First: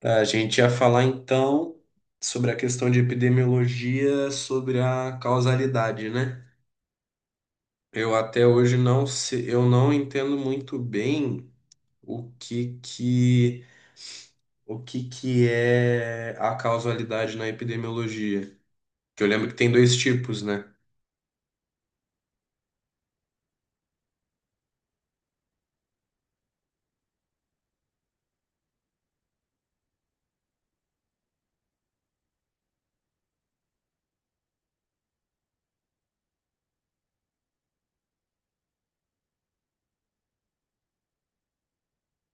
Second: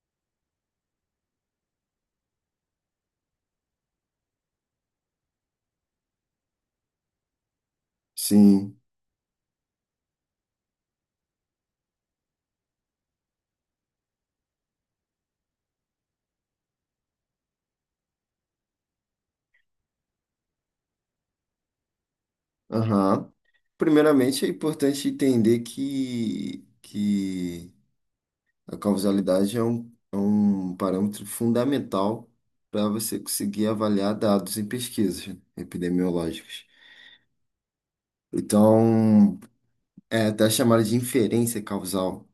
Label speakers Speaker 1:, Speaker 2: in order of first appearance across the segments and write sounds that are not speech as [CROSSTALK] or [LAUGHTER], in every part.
Speaker 1: Tá, a gente ia falar então sobre a questão de epidemiologia, sobre a causalidade, né? Eu até hoje
Speaker 2: Sim.
Speaker 1: não sei, eu não entendo muito bem o que que o que que é a causalidade na epidemiologia. Que eu lembro que tem dois tipos, né?
Speaker 2: Aham. Primeiramente, é importante entender que a causalidade é é um parâmetro fundamental para você conseguir avaliar dados em pesquisas epidemiológicas. Então, é até chamada de inferência causal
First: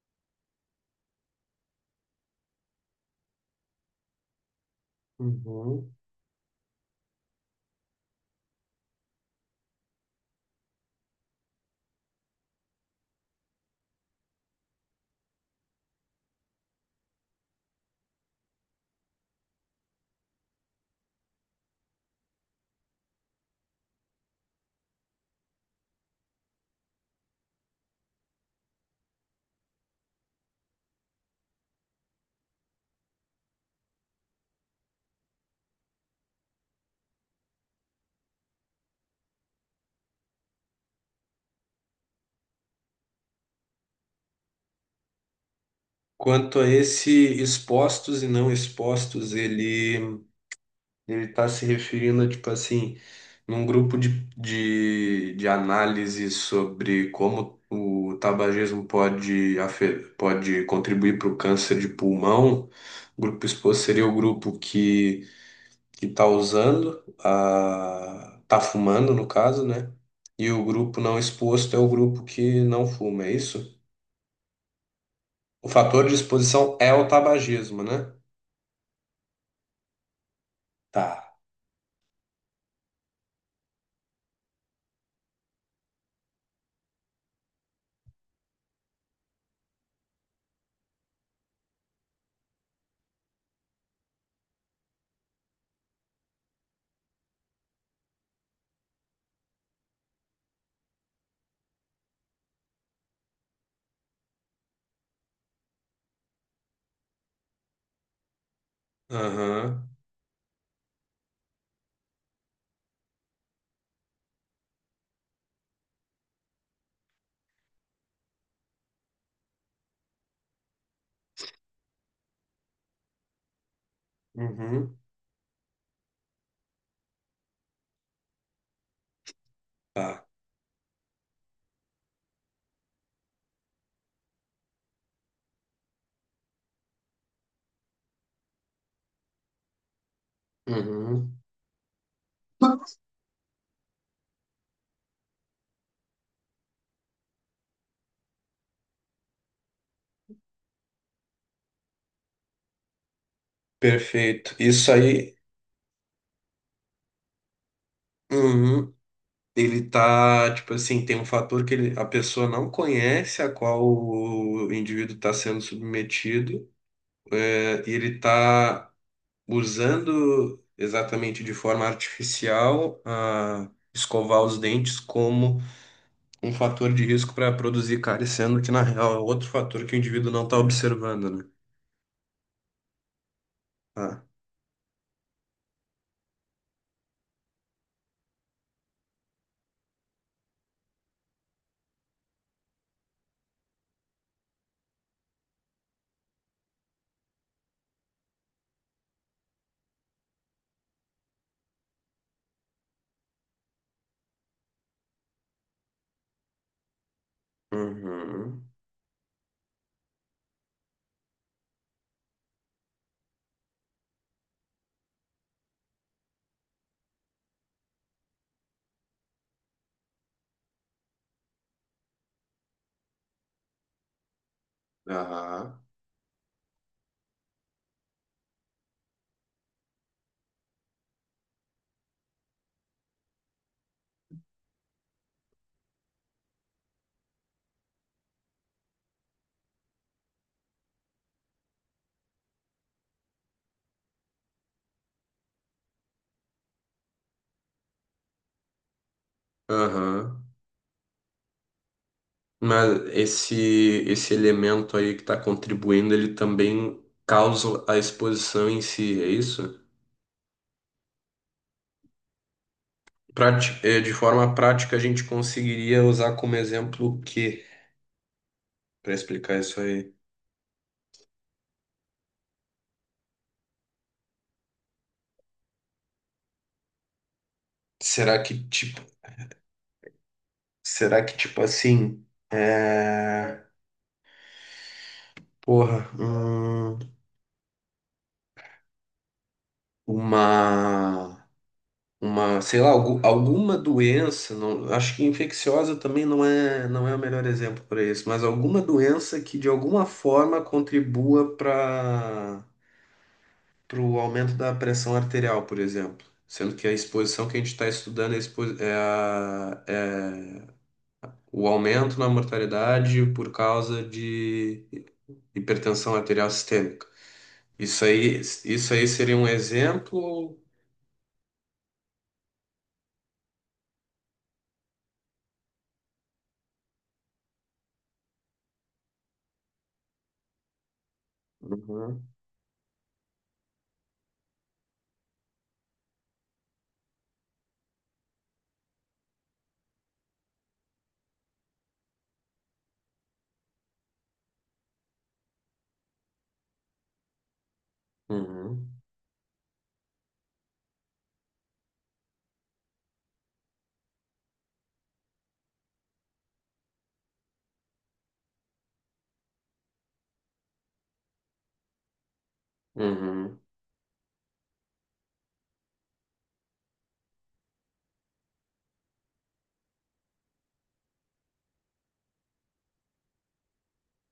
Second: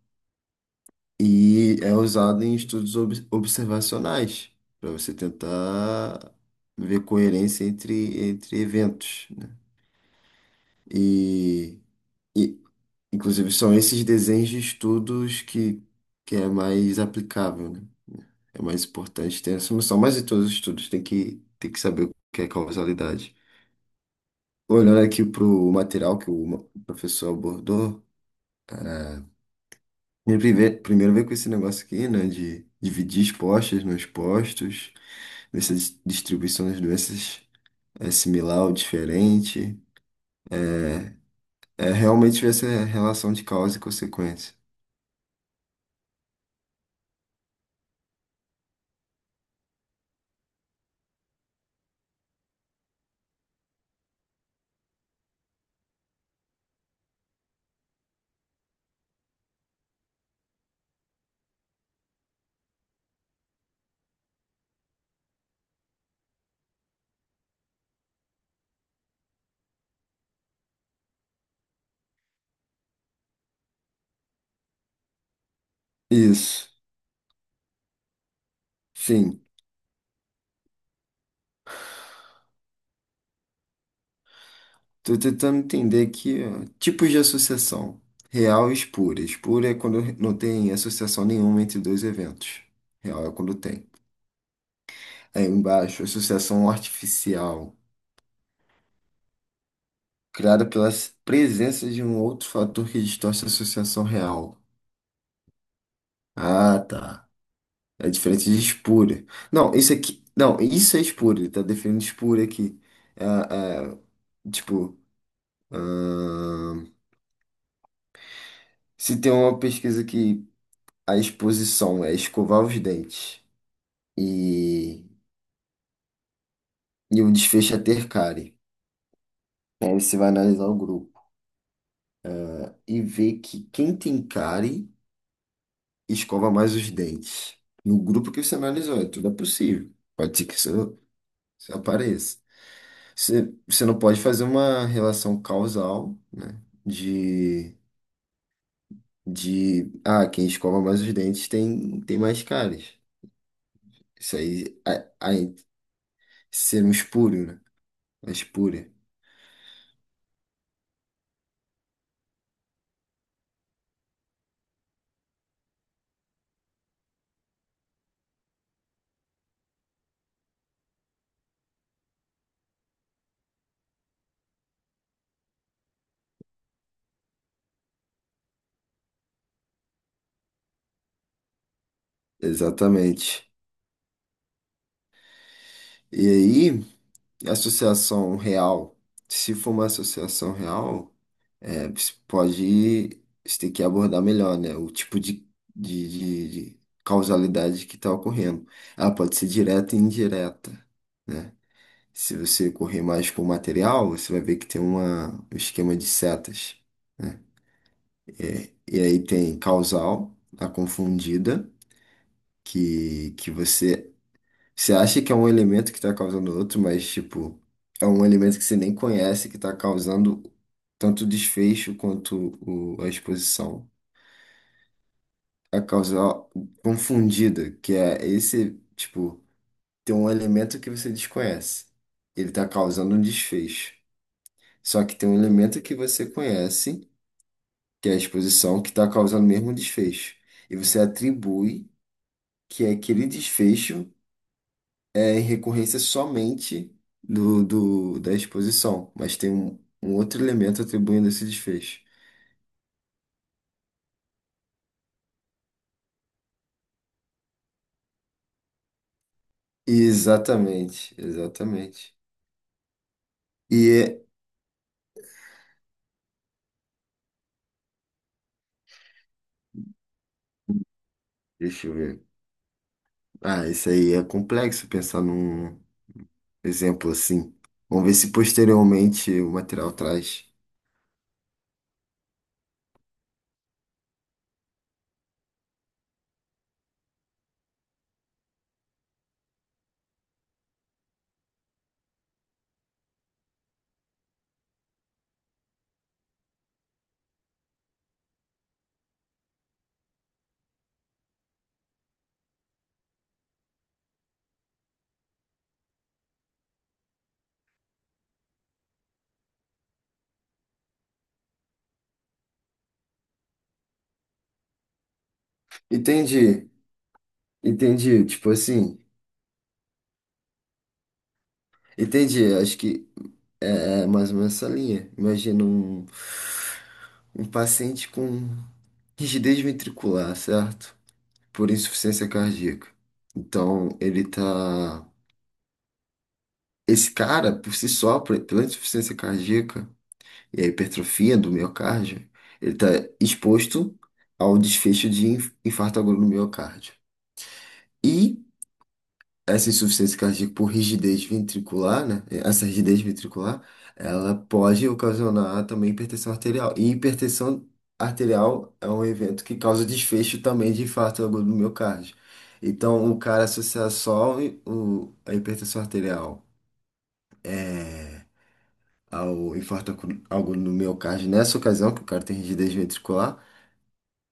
Speaker 2: e é usado em estudos observacionais para você
Speaker 1: Uhum.
Speaker 2: tentar ver coerência entre eventos, né? E. e Inclusive, são esses desenhos de estudos que é mais aplicável, né? É mais importante ter essa noção. Mas em todos os estudos tem tem que saber o que é causalidade. Olhando aqui para o material que o o professor abordou, cara, ele primeiro veio com esse negócio aqui, né? De dividir expostas nos postos, ver se a distribuição das doenças é similar ou diferente. É, é realmente ver essa relação de causa e consequência.
Speaker 1: Quanto a esse expostos e não expostos, ele está se referindo, tipo assim, num grupo de análise sobre como o tabagismo pode, pode contribuir para o câncer de pulmão. O grupo exposto seria o grupo que está usando, a, tá fumando, no caso, né? E o grupo não exposto é o grupo que não fuma, é isso? O fator de
Speaker 2: Isso,
Speaker 1: exposição é o tabagismo, né?
Speaker 2: sim.
Speaker 1: Tá.
Speaker 2: Tô tentando entender aqui, ó, tipos de associação. Real e espúria. Espúria é quando não tem associação nenhuma entre dois eventos. Real é quando tem. Aí embaixo, associação artificial, criada pela presença de um outro fator que distorce a associação real. Ah, tá. É diferente de espúria. Não,
Speaker 1: Aham.
Speaker 2: isso aqui. Não, isso é espúria. Ele tá definindo espúria aqui. É, é, tipo, ahn, se tem uma pesquisa que a exposição é escovar os dentes.
Speaker 1: Uhum.
Speaker 2: e, e o desfecho é ter cárie. Aí você
Speaker 1: Tá.
Speaker 2: vai analisar o grupo e ver que quem tem cárie escova mais os dentes. No grupo que você analisou, é tudo é possível. Pode ser que isso,
Speaker 1: Uhum.
Speaker 2: isso apareça. Você não pode fazer uma relação causal, né? De, de quem escova mais os dentes tem mais cáries. Isso
Speaker 1: Perfeito.
Speaker 2: aí,
Speaker 1: Isso aí,
Speaker 2: aí ser um espúrio, né? Uma
Speaker 1: uhum,
Speaker 2: espúria.
Speaker 1: ele tá, tipo assim, tem um fator que a pessoa não conhece a qual o indivíduo está sendo submetido, é, e ele tá usando exatamente de forma artificial a escovar os dentes como um fator de risco para produzir cárie, sendo que, na real, é outro fator que o indivíduo não está observando, né?
Speaker 2: Exatamente.
Speaker 1: Ah.
Speaker 2: E aí. Associação real, se for uma associação real, é, você pode, você tem que abordar melhor, né? O tipo de causalidade que está ocorrendo. Ela pode ser direta e indireta, né? Se você correr mais com o material, você vai ver que tem um esquema de setas, né?
Speaker 1: Uhum.
Speaker 2: É, e aí tem causal, a confundida, que você acha que é um elemento que tá causando outro, mas, tipo, é um elemento que você nem conhece que tá causando tanto o desfecho quanto a exposição. A
Speaker 1: Aham.
Speaker 2: causa confundida, que é esse, tipo, tem um elemento que você desconhece. Ele tá causando um desfecho. Só que tem um elemento que você conhece, que é a exposição, que tá causando o mesmo desfecho. E você atribui que é aquele desfecho é em recorrência somente da exposição, mas tem um outro
Speaker 1: Aham.
Speaker 2: elemento atribuindo esse desfecho.
Speaker 1: Mas esse elemento aí que está contribuindo, ele também causa a exposição em si, é isso?
Speaker 2: Exatamente, exatamente. E
Speaker 1: De
Speaker 2: é-
Speaker 1: forma prática, a gente conseguiria usar como exemplo o quê para explicar isso aí?
Speaker 2: Deixa eu ver. Ah, isso aí é complexo pensar num exemplo assim. Vamos ver se
Speaker 1: Será que tipo,
Speaker 2: posteriormente o material traz.
Speaker 1: Será que tipo assim, é... porra, uma uma sei lá, alguma doença, não, acho que infecciosa também não é, não é o melhor exemplo para isso, mas alguma doença que de alguma forma contribua para o aumento da pressão arterial, por exemplo. Sendo que a exposição que a gente está estudando é, a expo- é a- é o aumento na mortalidade por causa de hipertensão arterial
Speaker 2: Entendi,
Speaker 1: sistêmica.
Speaker 2: entendi. Tipo
Speaker 1: Isso
Speaker 2: assim,
Speaker 1: aí seria um exemplo.
Speaker 2: entendi. Acho que é, é mais ou menos essa linha. Imagina um paciente com rigidez ventricular, certo? Por
Speaker 1: Uhum,
Speaker 2: insuficiência cardíaca. Então, ele tá. Esse cara, por si só, pela insuficiência cardíaca e a hipertrofia do miocárdio, ele tá exposto a um desfecho de infarto agudo no miocárdio. E
Speaker 1: uhum,
Speaker 2: essa insuficiência cardíaca por rigidez ventricular, né? Essa rigidez ventricular, ela pode ocasionar também hipertensão arterial. E hipertensão arterial é um evento que causa desfecho também de infarto agudo do miocárdio. Então, o cara
Speaker 1: uhum.
Speaker 2: associar só a hipertensão arterial é, ao infarto agudo do miocárdio nessa ocasião, que o cara tem rigidez ventricular,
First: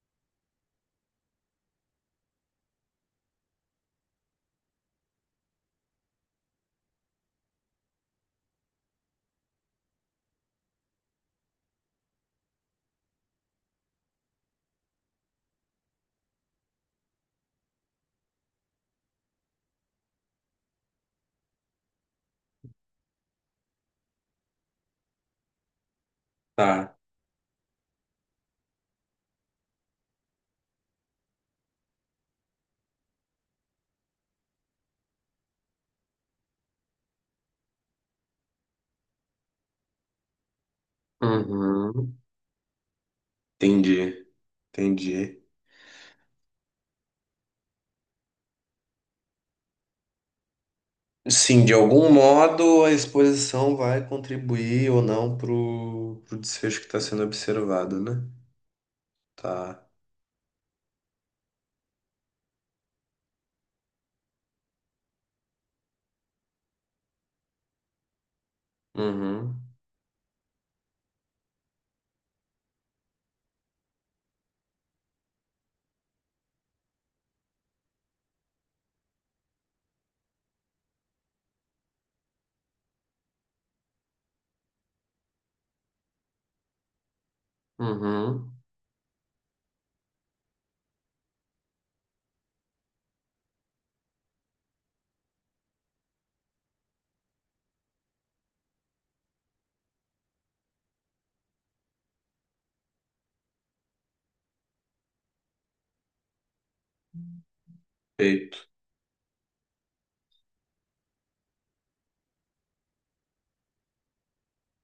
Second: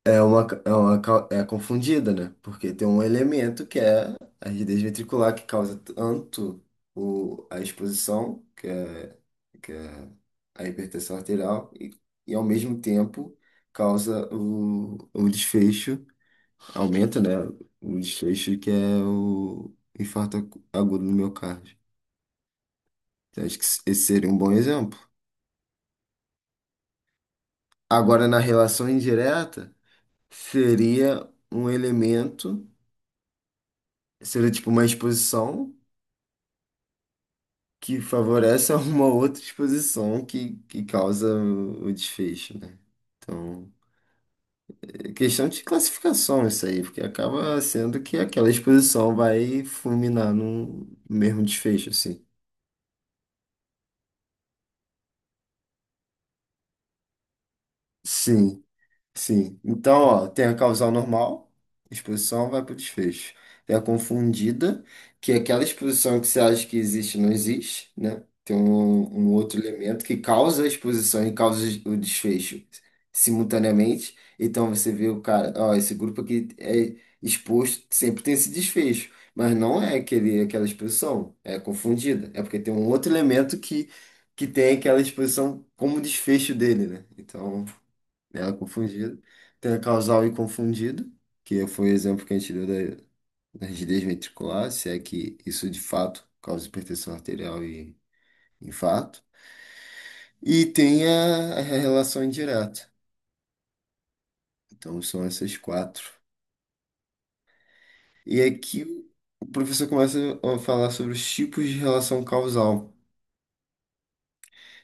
Speaker 2: é uma, é uma é confundida, né? Porque tem um elemento que é a rigidez ventricular que causa tanto a exposição, que é a hipertensão arterial, e ao mesmo tempo causa o desfecho, aumenta, né? O desfecho que é o infarto agudo no miocárdio. Então, acho que esse seria um bom exemplo.
Speaker 1: Tá.
Speaker 2: Agora, na relação indireta, seria um elemento, seria tipo uma exposição que favorece a uma outra exposição que causa o
Speaker 1: Uhum.
Speaker 2: desfecho, né? Então,
Speaker 1: Entendi,
Speaker 2: é
Speaker 1: Entendi.
Speaker 2: questão de classificação isso aí, porque acaba sendo que aquela exposição vai fulminar no mesmo
Speaker 1: Sim, de
Speaker 2: desfecho,
Speaker 1: algum
Speaker 2: assim.
Speaker 1: modo a exposição vai contribuir ou não pro, pro desfecho que está sendo observado, né?
Speaker 2: Sim. Sim.
Speaker 1: Tá.
Speaker 2: Então, ó, tem a causal normal, exposição vai para o desfecho. Tem a confundida, que é aquela exposição que você acha que existe e não existe, né? Tem um outro
Speaker 1: Uhum,
Speaker 2: elemento que causa a exposição e causa o desfecho simultaneamente. Então você vê o cara, ó, esse grupo aqui é exposto, sempre tem esse desfecho, mas não é aquele, aquela exposição, é confundida. É porque tem um outro elemento que tem aquela exposição como desfecho dele, né? Então.
Speaker 1: uhum.
Speaker 2: Ela confundida. Tem a causal e confundido, que foi o exemplo que a gente deu da rigidez ventricular, se é que isso de fato causa hipertensão arterial e infarto. E tem a relação indireta. Então são essas quatro. E
Speaker 1: Feito.
Speaker 2: aqui o professor começa a falar sobre os tipos de relação causal.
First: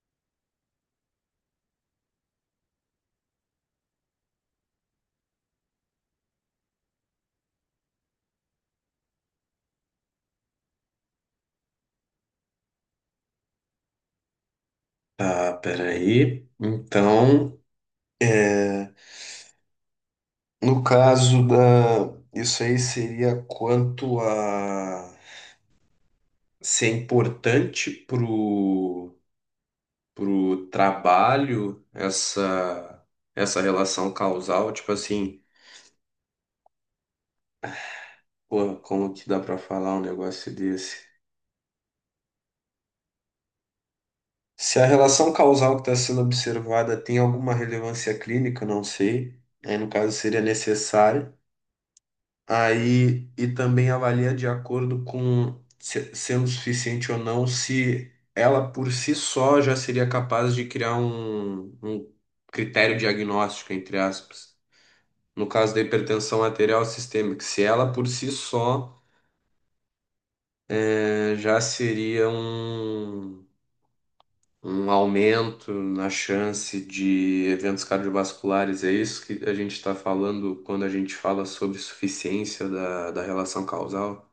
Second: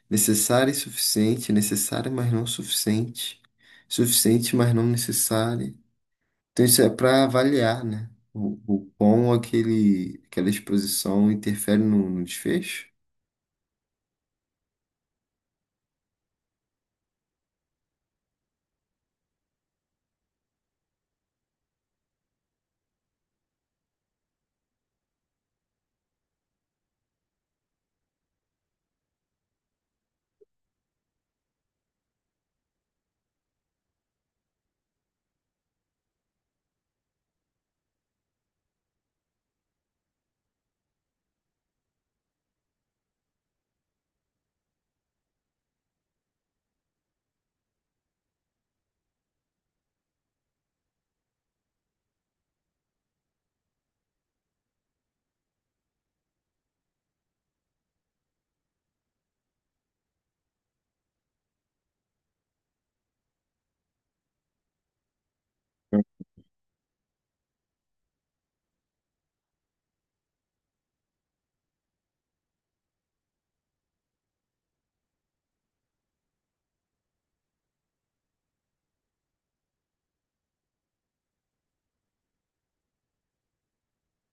Speaker 2: Necessária e suficiente, necessária, mas não suficiente. Suficiente, mas não necessária. Então, isso é para avaliar, né? O quão aquele, aquela exposição interfere no desfecho.
Speaker 1: Tá, peraí. Então, é, no caso da. Isso aí seria quanto a ser importante pro, pro trabalho essa relação causal, tipo assim. Porra, como que dá pra falar um negócio desse? Se a relação causal que está sendo observada tem alguma relevância clínica, não sei. Aí, no caso, seria necessário. Aí, e também avalia de acordo com sendo suficiente ou não, se ela por si só já seria capaz de criar um critério diagnóstico, entre aspas. No caso da hipertensão arterial sistêmica, se ela por si só já seria um aumento na chance de eventos cardiovasculares. É isso que a gente está falando quando a gente fala sobre suficiência da, da relação causal?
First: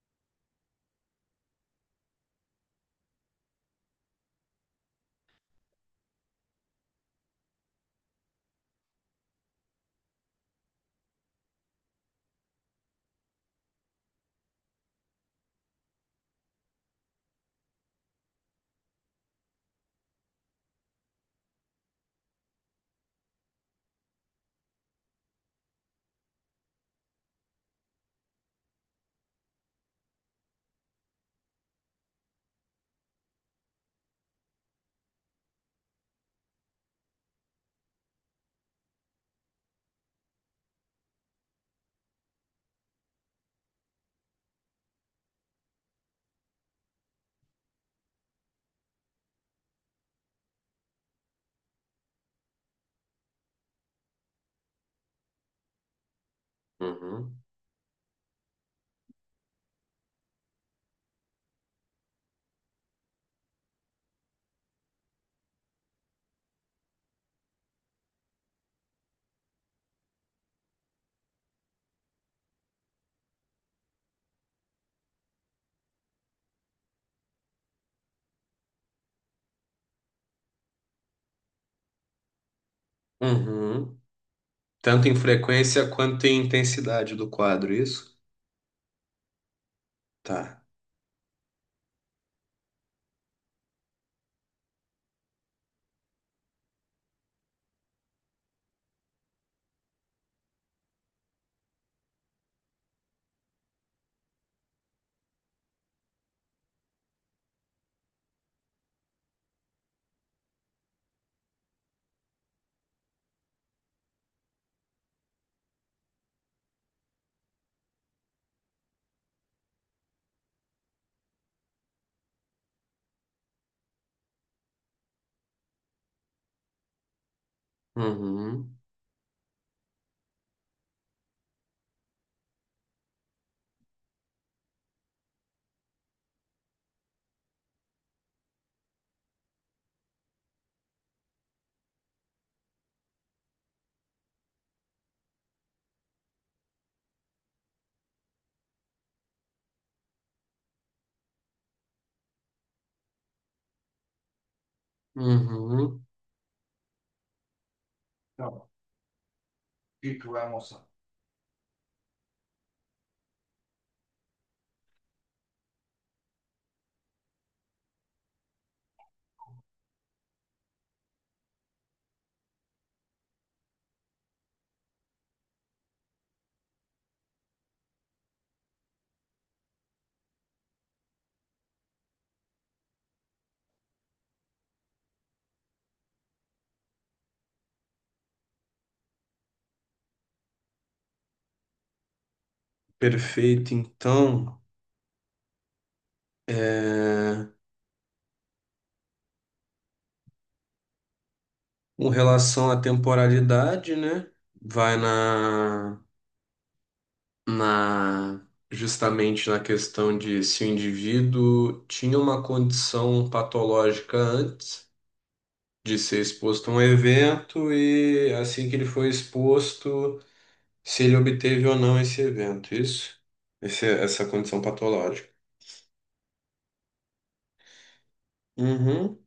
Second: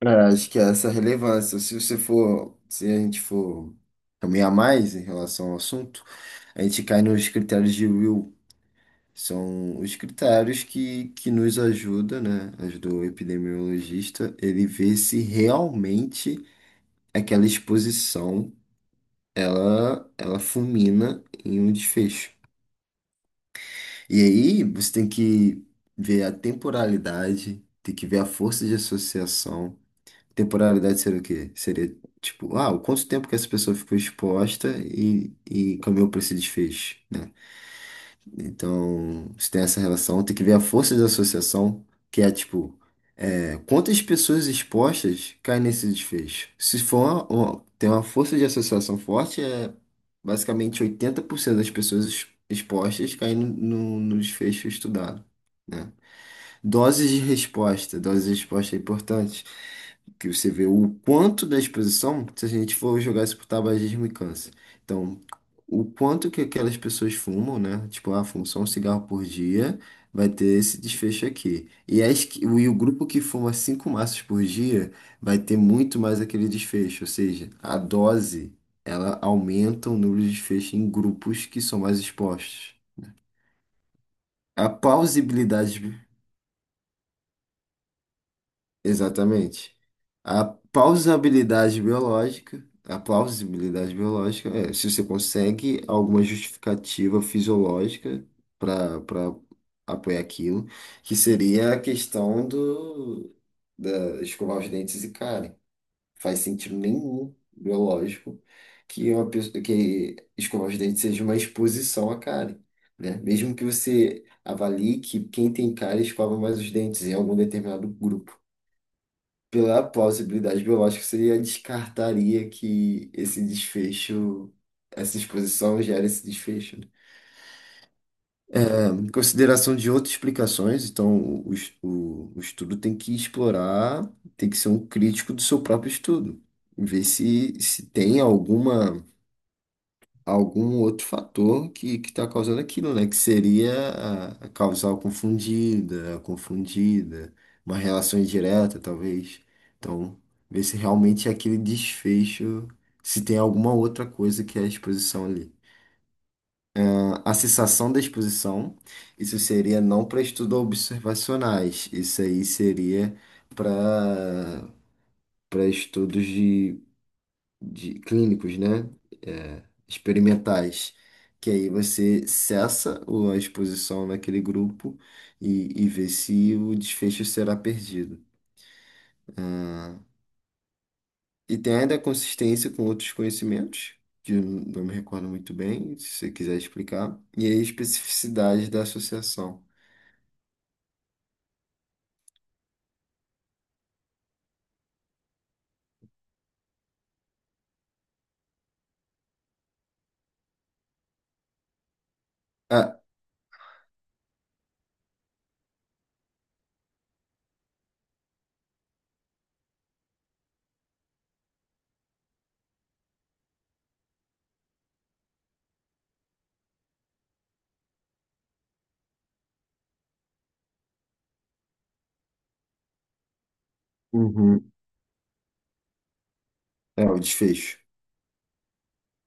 Speaker 2: É, acho que é essa relevância, se você for, se a gente for caminhar mais em relação ao assunto, a gente cai nos critérios de Will. São os critérios que nos ajuda, né? Ajudou o epidemiologista, ele vê se realmente aquela exposição ela fulmina em um desfecho. E aí você tem que ver a temporalidade, tem que ver a força de associação. Temporalidade seria o quê? Seria tipo, ah, o quanto tempo que essa pessoa ficou exposta e caminhou para esse desfecho, né? Então, se tem essa relação, tem que ver a força de associação, que é tipo, quantas pessoas expostas caem nesse desfecho? Se for tem uma força de associação forte, é basicamente 80% das pessoas expostas caem no desfecho estudado, né? Doses de
Speaker 1: Uhum.
Speaker 2: resposta. Doses de resposta é importante. Que você vê o quanto da exposição, se a gente for jogar isso pro tabagismo e câncer. Então, o quanto que aquelas pessoas fumam, né? Tipo, ah, fumo só um cigarro por dia, vai ter esse desfecho aqui. E o grupo que fuma cinco maços por dia vai ter muito mais aquele desfecho. Ou seja, a dose, ela aumenta o número de desfecho em grupos que são mais expostos.
Speaker 1: Uhum.
Speaker 2: A
Speaker 1: Tanto em frequência
Speaker 2: plausibilidade.
Speaker 1: quanto em intensidade do quadro, isso?
Speaker 2: Exatamente. A
Speaker 1: Tá.
Speaker 2: a plausibilidade biológica é se você consegue alguma justificativa fisiológica para apoiar aquilo, que seria a questão do da escovar os dentes e cárie. Faz sentido nenhum biológico que uma pessoa que escovar os dentes seja uma exposição à cárie, né? Mesmo que você avalie que quem tem cárie escova mais os dentes em algum determinado grupo. Pela possibilidade biológica, você descartaria que esse desfecho, essa exposição gera esse desfecho. Né?
Speaker 1: Uhum.
Speaker 2: É, em consideração de outras explicações, então o estudo tem que explorar, tem que ser um crítico do seu próprio estudo, ver se tem alguma, algum outro fator que está causando aquilo, né? Que seria a causal confundida, a confundida, uma relação indireta, talvez. Então, ver se realmente aquele desfecho, se tem alguma outra coisa que é a exposição ali.
Speaker 1: Uhum.
Speaker 2: A cessação da exposição, isso seria não para estudos observacionais, isso aí seria para para estudos de clínicos, né? É, experimentais, que aí você cessa a exposição naquele grupo e vê se o desfecho será perdido. Tá? E tem ainda a consistência com outros conhecimentos, que eu não me recordo muito bem, se você quiser explicar, e a especificidade da associação.
Speaker 1: Perfeito. Então, é... com relação à
Speaker 2: Ah,
Speaker 1: temporalidade, né? Vai na justamente na questão de se o indivíduo tinha uma condição patológica antes de ser exposto a um evento e assim que ele foi exposto, se ele obteve ou não esse evento, isso? Essa condição
Speaker 2: uhum,
Speaker 1: patológica.
Speaker 2: é o desfecho.
Speaker 1: Uhum.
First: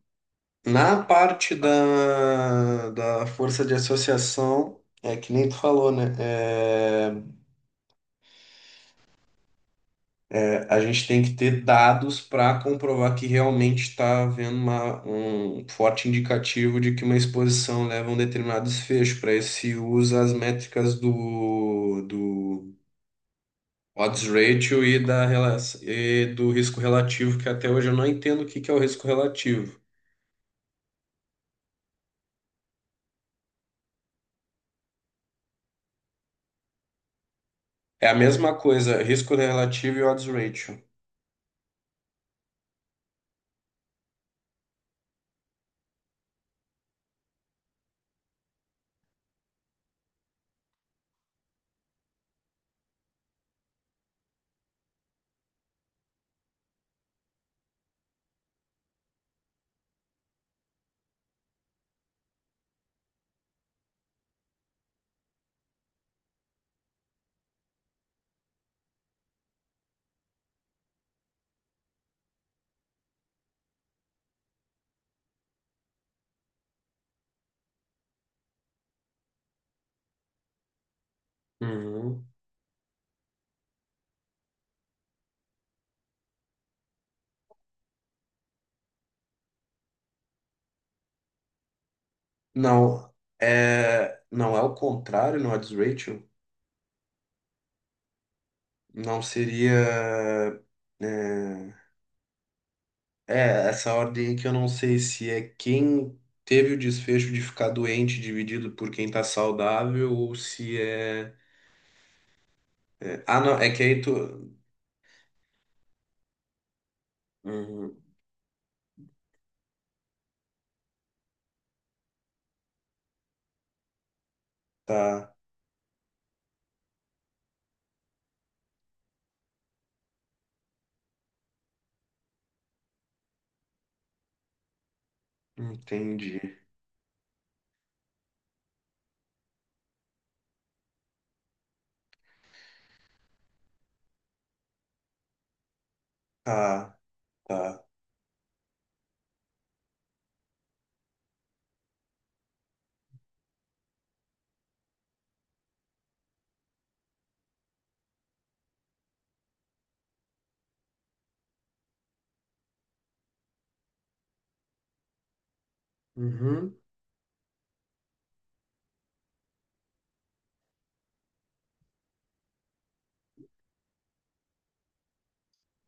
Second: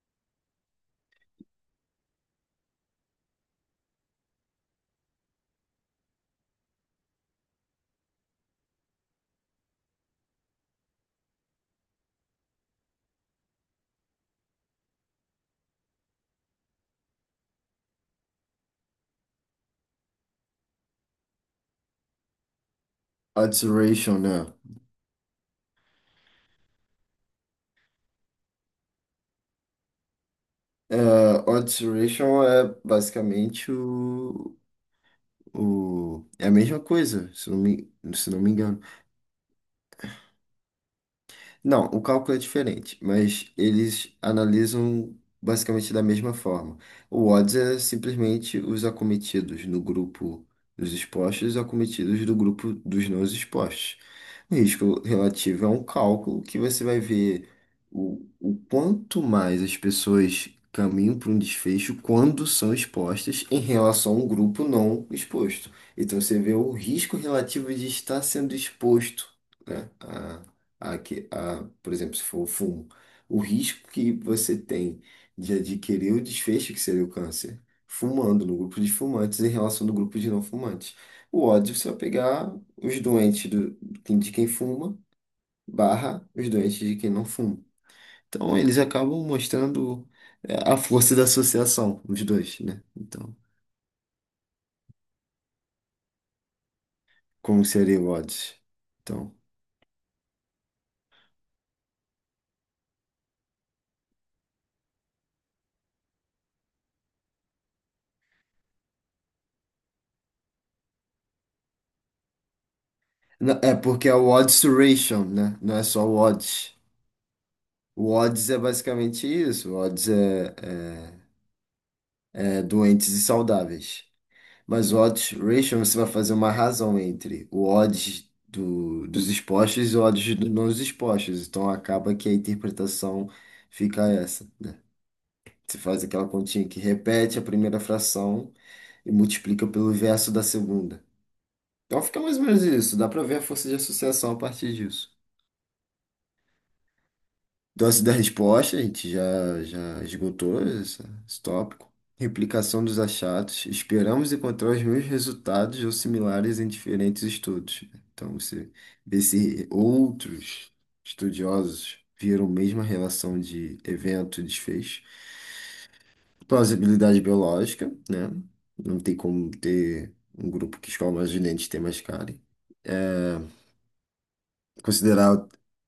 Speaker 1: Na parte da, da força de associação, é que nem tu falou, né? É, a gente tem que ter dados para comprovar que realmente está havendo um forte indicativo de que uma exposição leva a um determinado desfecho. Para isso se usa as métricas do, do
Speaker 2: Odds ratio,
Speaker 1: odds
Speaker 2: né?
Speaker 1: ratio e, da, e do risco relativo, que até hoje eu não entendo o que que é o risco relativo.
Speaker 2: É, odds ratio é basicamente o... O... É a mesma coisa,
Speaker 1: É a
Speaker 2: se não me
Speaker 1: mesma
Speaker 2: engano.
Speaker 1: coisa, risco relativo e odds ratio.
Speaker 2: Não, o cálculo é diferente, mas eles analisam basicamente da mesma forma. O odds é simplesmente os acometidos no grupo dos expostos e os acometidos do grupo dos não expostos. O risco relativo é um cálculo que você vai ver o quanto mais as pessoas caminham para um desfecho quando são expostas em relação a um grupo não exposto. Então você vê o risco relativo de estar sendo exposto, né? Por exemplo, se for o fumo, o risco que você tem de adquirir o desfecho que seria o câncer, fumando no grupo de fumantes em relação do grupo de não fumantes. O ódio você vai
Speaker 1: Uhum.
Speaker 2: pegar os doentes de quem fuma, barra os doentes de quem não fuma. Então eles acabam mostrando é, a força da associação, os dois, né?
Speaker 1: Não,
Speaker 2: Então,
Speaker 1: é, não é o contrário no odds ratio?
Speaker 2: como seria o odds?
Speaker 1: Não
Speaker 2: Então,
Speaker 1: seria. é, É, essa ordem que eu não sei se é quem teve o desfecho de ficar doente dividido por quem tá saudável ou se é. Ah, não, é
Speaker 2: é
Speaker 1: que aí
Speaker 2: porque é o
Speaker 1: tu.
Speaker 2: odds ratio, né? Não é só o odds.
Speaker 1: Uhum,
Speaker 2: O odds é basicamente isso. O odds é, é, é doentes e saudáveis. Mas o
Speaker 1: tá,
Speaker 2: odds ratio você vai fazer uma razão entre o odds dos expostos e o odds dos não expostos. Então acaba que a interpretação fica essa, né? Você faz aquela
Speaker 1: entendi.
Speaker 2: continha que repete a primeira fração e multiplica pelo verso da segunda. Então fica mais ou menos isso. Dá para ver a força de associação a partir disso.
Speaker 1: Tá, tá.
Speaker 2: Dose da resposta, a gente já esgotou esse tópico. Replicação dos achados. Esperamos encontrar os mesmos resultados ou similares em diferentes estudos. Então, você vê se outros estudiosos viram a mesma relação de evento e desfecho.
Speaker 1: Uhum,
Speaker 2: Plausibilidade biológica, né? Não tem como ter um grupo que escolhe mais gente tem mais cara considerar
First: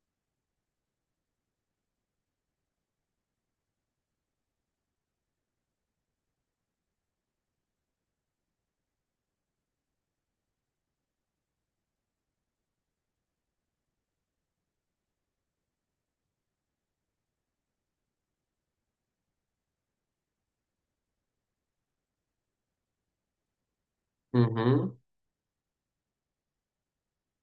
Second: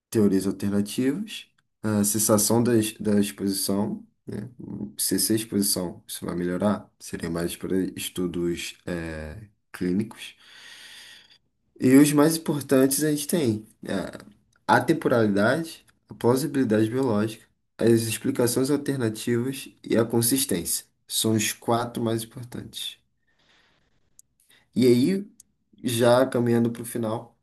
Speaker 2: teorias alternativas, a cessação da exposição, né? Cessar a exposição, isso vai melhorar, seria mais para estudos clínicos. E os mais importantes a gente tem a atemporalidade, a plausibilidade biológica, as explicações alternativas e a consistência. São os quatro mais importantes. E
Speaker 1: uhum,
Speaker 2: aí, já caminhando para o final.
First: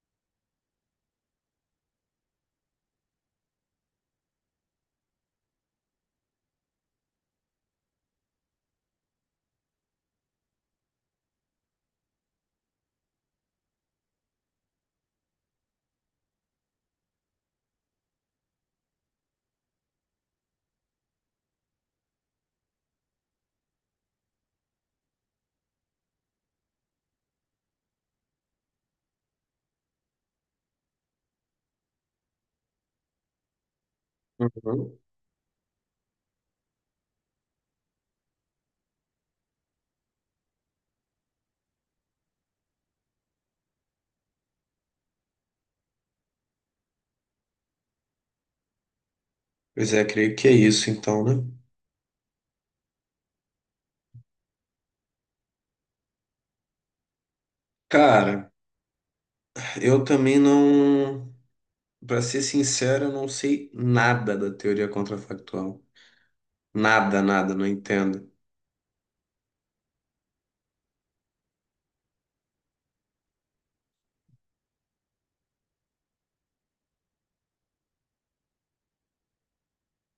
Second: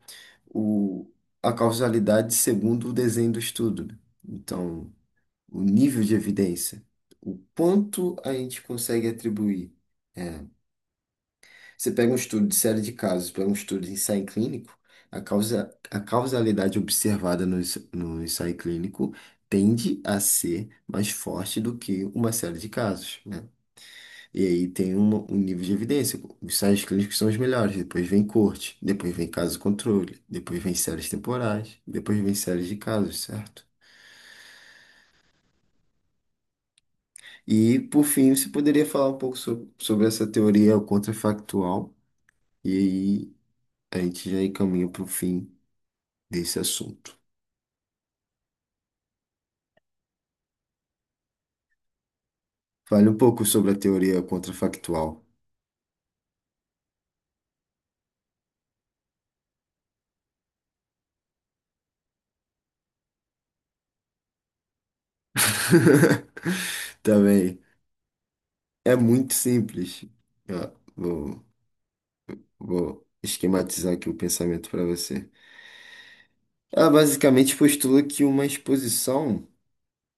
Speaker 2: o, a causalidade segundo o desenho do estudo, né? Então, o nível de evidência, o quanto a gente consegue atribuir. É, Você pega um estudo de série de casos, pega um estudo de ensaio clínico, a causa, a causalidade observada no ensaio clínico tende a ser mais forte do que uma série de casos, né? E aí tem um nível de evidência. Os ensaios clínicos são os melhores. Depois vem corte, depois vem caso controle, depois vem séries temporais, depois vem séries de casos, certo?
Speaker 1: uhum.
Speaker 2: E por fim, você poderia falar um pouco sobre essa teoria contrafactual, e aí a gente já encaminha para o fim desse assunto.
Speaker 1: Pois é, creio que é isso então, né?
Speaker 2: Fale um pouco sobre a teoria contrafactual.
Speaker 1: Cara, eu também não. Pra ser sincero, eu não sei nada da teoria contrafactual.
Speaker 2: [LAUGHS]
Speaker 1: Nada, nada,
Speaker 2: Também
Speaker 1: não entendo.
Speaker 2: é muito simples. Ó, vou esquematizar aqui o pensamento para você. Ela basicamente postula que uma exposição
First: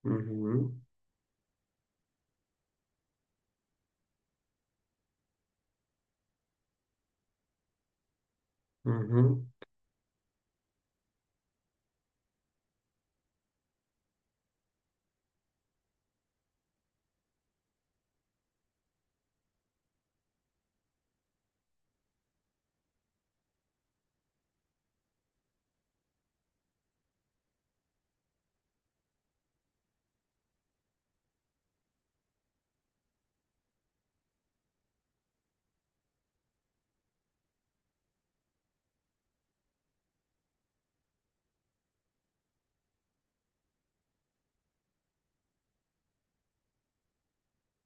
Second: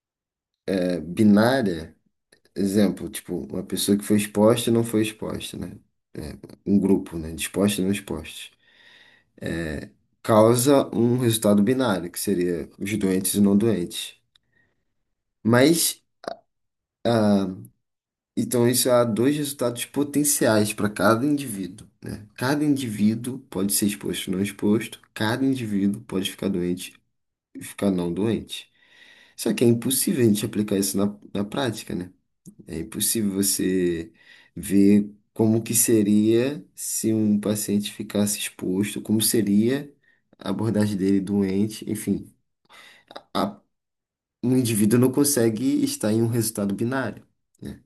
Speaker 1: Uhum,
Speaker 2: binária, exemplo, tipo, uma pessoa que foi exposta e não foi exposta, né? É, um grupo, né? De expostos e não expostos.
Speaker 1: uhum.
Speaker 2: Causa um resultado binário, que seria os doentes e não doentes. Mas, então, isso há dois resultados potenciais para cada indivíduo, né? Cada indivíduo pode ser exposto ou não exposto, cada indivíduo pode ficar doente e ficar não doente. Só que é impossível a gente aplicar isso na prática, né? É impossível você ver como que seria se um paciente ficasse exposto, como seria a abordagem dele doente, enfim. A- Um indivíduo não consegue estar em um resultado binário, né?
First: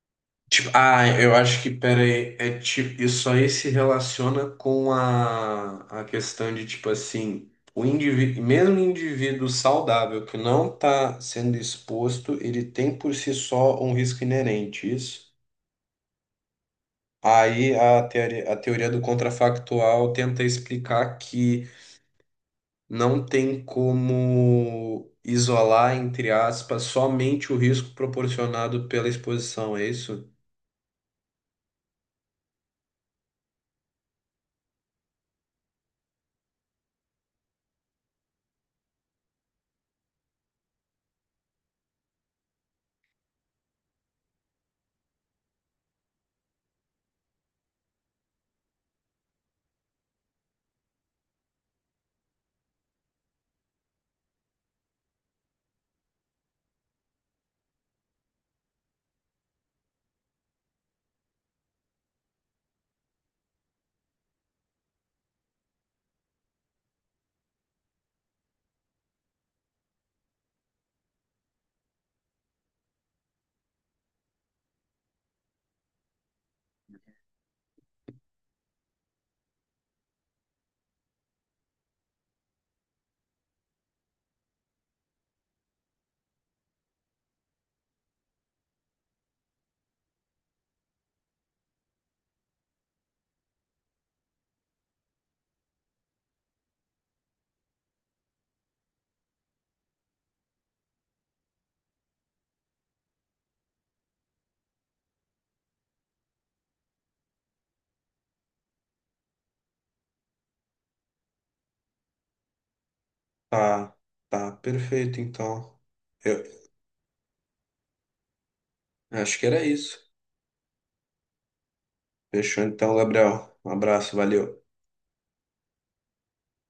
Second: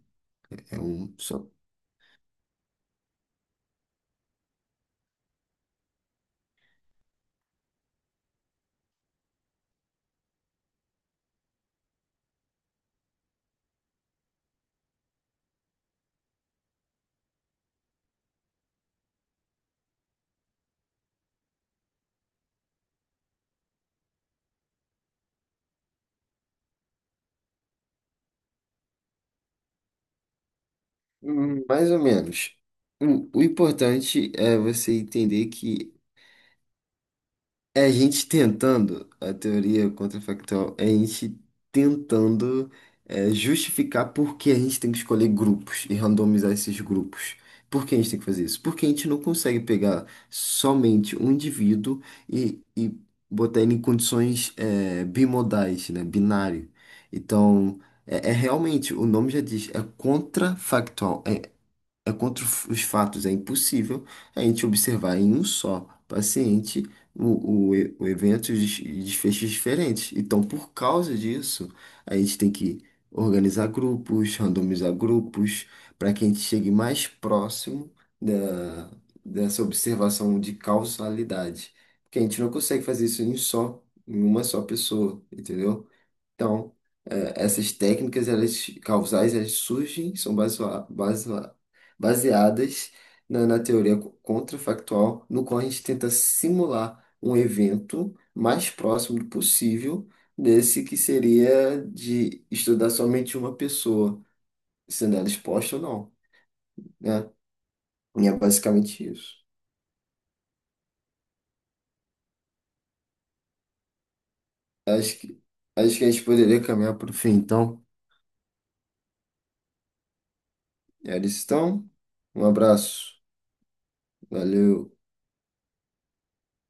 Speaker 1: Tipo,
Speaker 2: É
Speaker 1: ah,
Speaker 2: um
Speaker 1: eu
Speaker 2: só.
Speaker 1: acho que, pera aí, é tipo, isso aí se relaciona com a questão de, tipo assim, o indivíduo, mesmo o indivíduo saudável que não está sendo exposto, ele tem por si só um risco inerente, isso? Aí a teoria do contrafactual tenta explicar que não tem como isolar, entre aspas, somente o risco proporcionado pela exposição, é isso?
Speaker 2: Mais ou menos. O importante é você entender que é a gente tentando, a teoria contrafactual, é a gente tentando justificar por que a gente tem que escolher grupos e randomizar esses grupos. Por que a gente tem que fazer isso? Porque a gente não consegue pegar somente um indivíduo e botar ele em condições bimodais, né? Binário. Então, é realmente, o nome já diz, é contrafactual. É contra os fatos, é impossível a gente observar em um só paciente o evento e desfechos diferentes. Então, por causa disso, a gente tem que organizar grupos, randomizar grupos, para que a gente chegue mais próximo da, dessa observação de causalidade. Porque a gente não consegue fazer isso em uma só pessoa, entendeu? Então, essas técnicas elas, causais elas surgem, são baseadas na contrafactual, no qual a gente tenta simular um evento mais próximo do possível desse que seria de estudar somente uma pessoa, sendo ela exposta ou não, né? E é basicamente isso.
Speaker 1: Tá, tá,
Speaker 2: Acho
Speaker 1: perfeito,
Speaker 2: que,
Speaker 1: então.
Speaker 2: acho que a gente
Speaker 1: Eu
Speaker 2: poderia caminhar para o fim, então.
Speaker 1: acho que era isso.
Speaker 2: Eles estão. Um
Speaker 1: Fechou então,
Speaker 2: abraço.
Speaker 1: Gabriel. Um abraço, valeu.
Speaker 2: Valeu.